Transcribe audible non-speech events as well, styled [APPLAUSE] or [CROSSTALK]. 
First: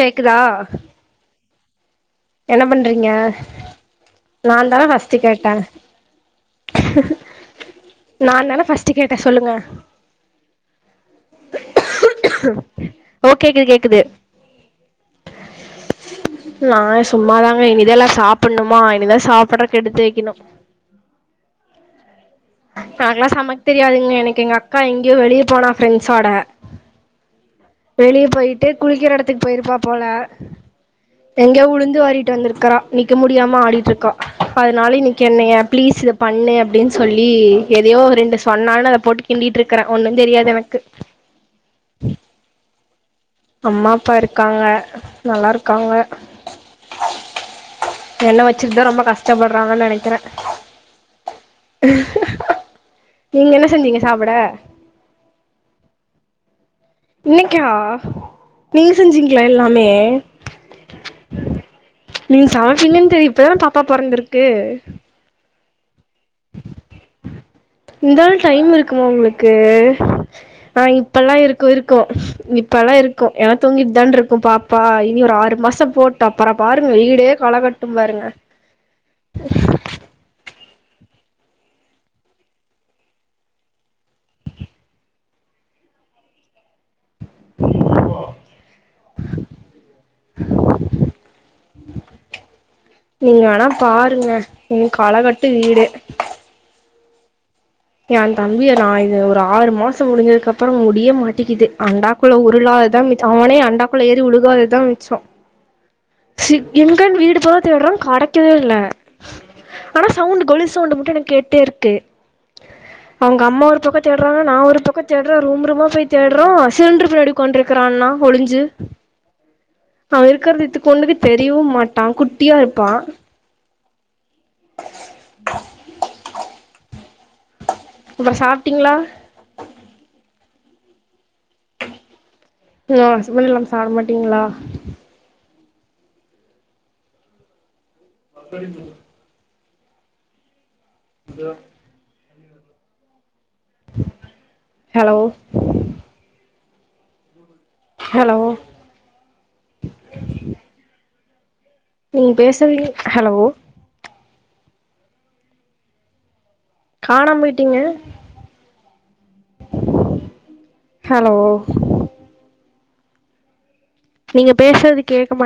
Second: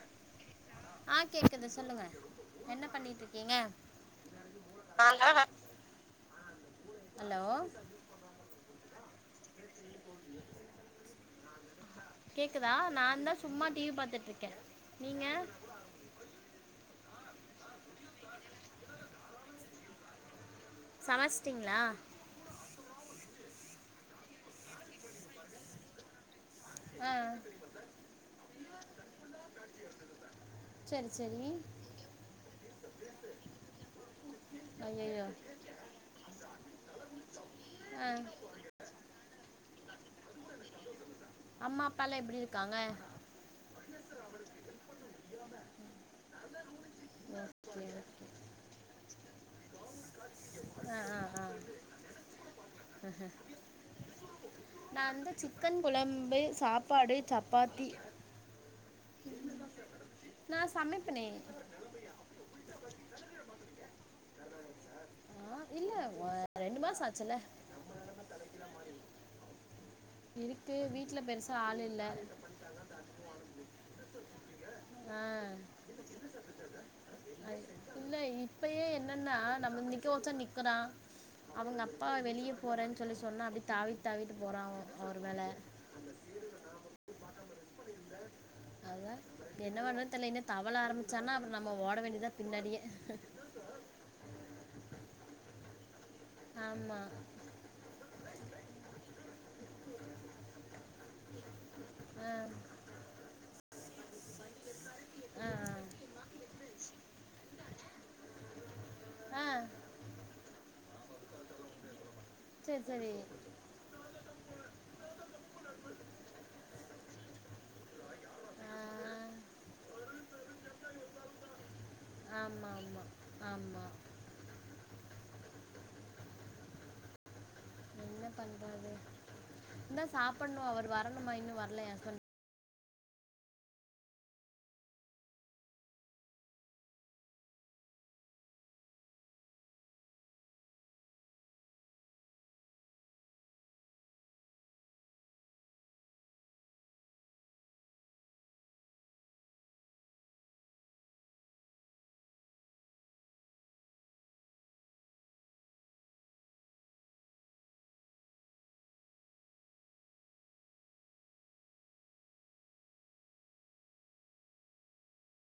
கேக்குதா கேசன்லா [UNINTELLIGIBLE] என்ன பண்றீங்க நான் தா பர்ஸ்ட் கேட்டேன் ஹலோ ஃபஸ்ட்டு கேட்டே சொல்லுங்க கேக்குதா நான் ஓ தான் சும்மா கேக்குது டிவி கேக்குது பாத்துட்டு இருக்கே நீங்க ந சும்மாதாங்க இனி இதெ எல்லாம் சாப்பிடணுமா இனிதான் சாப்பிடுறக்குெடுத்து வைக்கணும் சமச்ச்டிங்களா எனக்லா சமைக் தெரியாதுங்க எனக்கு எங்க அக்கா எங்யோ வெளிய போனா ஃப்ரெண்ட்ஸோட ஆ வெளியே போயிட்டு குளிக்கிற இடத்துக்கு போயிருப்பா போல சரி சரி எங்கயோ உளுந்து வாரிட்டு வந்திருக்கறான் நிக்க முடியாம ஆடிட்டு இருக்கா அதனால இன்னைக்கு ஐயையோ என்ன ஏன் பிளீஸ் இத பண்ணு அப்படின்னு சொல்லி எதையோ ஆ ரெண்டு சொன்னானு அதை போட்டு கிண்டிட்டு இருக்கற ஒன்னு தெரியாது எனக்கு அம்மா அப்பாலா எப்படி இருக்காங்க அம்மா அப்பா இருக்காங்க நல்லா இருக்காங்க ஓகே ஓகே எண்ண வச்சிருத ரொம்ப கஷ்ட் [UNINTELLIGIBLE] நினைக்கிறே ஆ ஆ ஆ நீங்க என்ன செஞ்சீங்க சாப்பிட நான் வந்து சிக்கன் குழம்பு சாப்பாடு இன்னைக்கா சப்பாத்தி நீங்க செஞ்சீங்களா எல்லாமே நான் சமைப்பனே நீங்க சமைப்பீங்கன்னு தெரிய இப்பதான பாப்பா போறந்திருக்கு ஆ இல்ல ரெண்டு மாசம் ஆச்சுல்ல இந்தாலு டைம் இருக்குமா உங்களுக்கு இருக்கு ஆஹ் வீட்ல இப்பல்லா பெருசா இருக்கு ஆள் இருக்கோ இல்ல இப்ப எல்லாம் இருக்கும் ஏன்னா தூங்கிட்டு தான் இருக்கும் பாப்பா இனி ஒரு ஆறு ஆ மாசம் போட்ட அப்புறம் பாருங்க ஈடே காலகட்டும் இல்ல பாருங்க நிக்கறா அவங்க அப்பா வெளியே போறேன் சொல்லி சொன்னா அப்டி தாவி தாவிட்டு போற அவர் மேல அதா என்ன பண்ணற தெரில தவள ஆரம்பிச்சானா அப்புறம் நம்ம ஓட வேண்டியதா பின்னாடியே உ களகட்டு வீடு ஆமா என் தம்பிய நான் இது ஒரு ஆறு மாச முடிஞ்சதுக்கு அப்புறம் முடிய மாட்டக்குது ஆ அண்டாக்குள்ள உருளாகதா அவனே அண்டா குள்ள ஏறிழுகாததுதா சோ ஆ ச [UNINTELLIGIBLE] வீடு போற விடற கடைக்கவே இல்ல ஆ ஆ ஆனா சவுண்ட் கோலுஸ் [UNINTELLIGIBLE] உண்டு மட்டும் எனக்கு கேட்டே இருக்கு சேரி சேரி அவுங்க அம்மா ஒரு பக்கம் தேடுறாங்க நா ஒரு பக்கம் தேடுறேன் ரூம் ரூமா போய் தேடுறேன் சிலிண்டரு பின்னாடி ஒக்கான்ட்ரு இருக்கானா ஒளிஞ்சி ஆ அவன் இருக்குறது இத்துக்குன்டு கண்ணுக்கு தெரியவு மாட்டா குட்டியா ஆமா இருப்பான் ஆமா ஆமா டும் என்ன பண்றது இந்தா சாப் இன்னு அவர் வரணுமா இன்னு வர்லயா ஹாங்குல் ஆ உ ஹஸ்பண்ட் இல்லாம சாப்ட மாட்டீங்களா [INAUDIBLE] [INAUDIBLE] ஹலோ ஹலோ நீங்க பேசவீ ஹலோ காணாம் போயிட்டீங்க ஹலோ நீங்க பேசறது கேக்க மாட்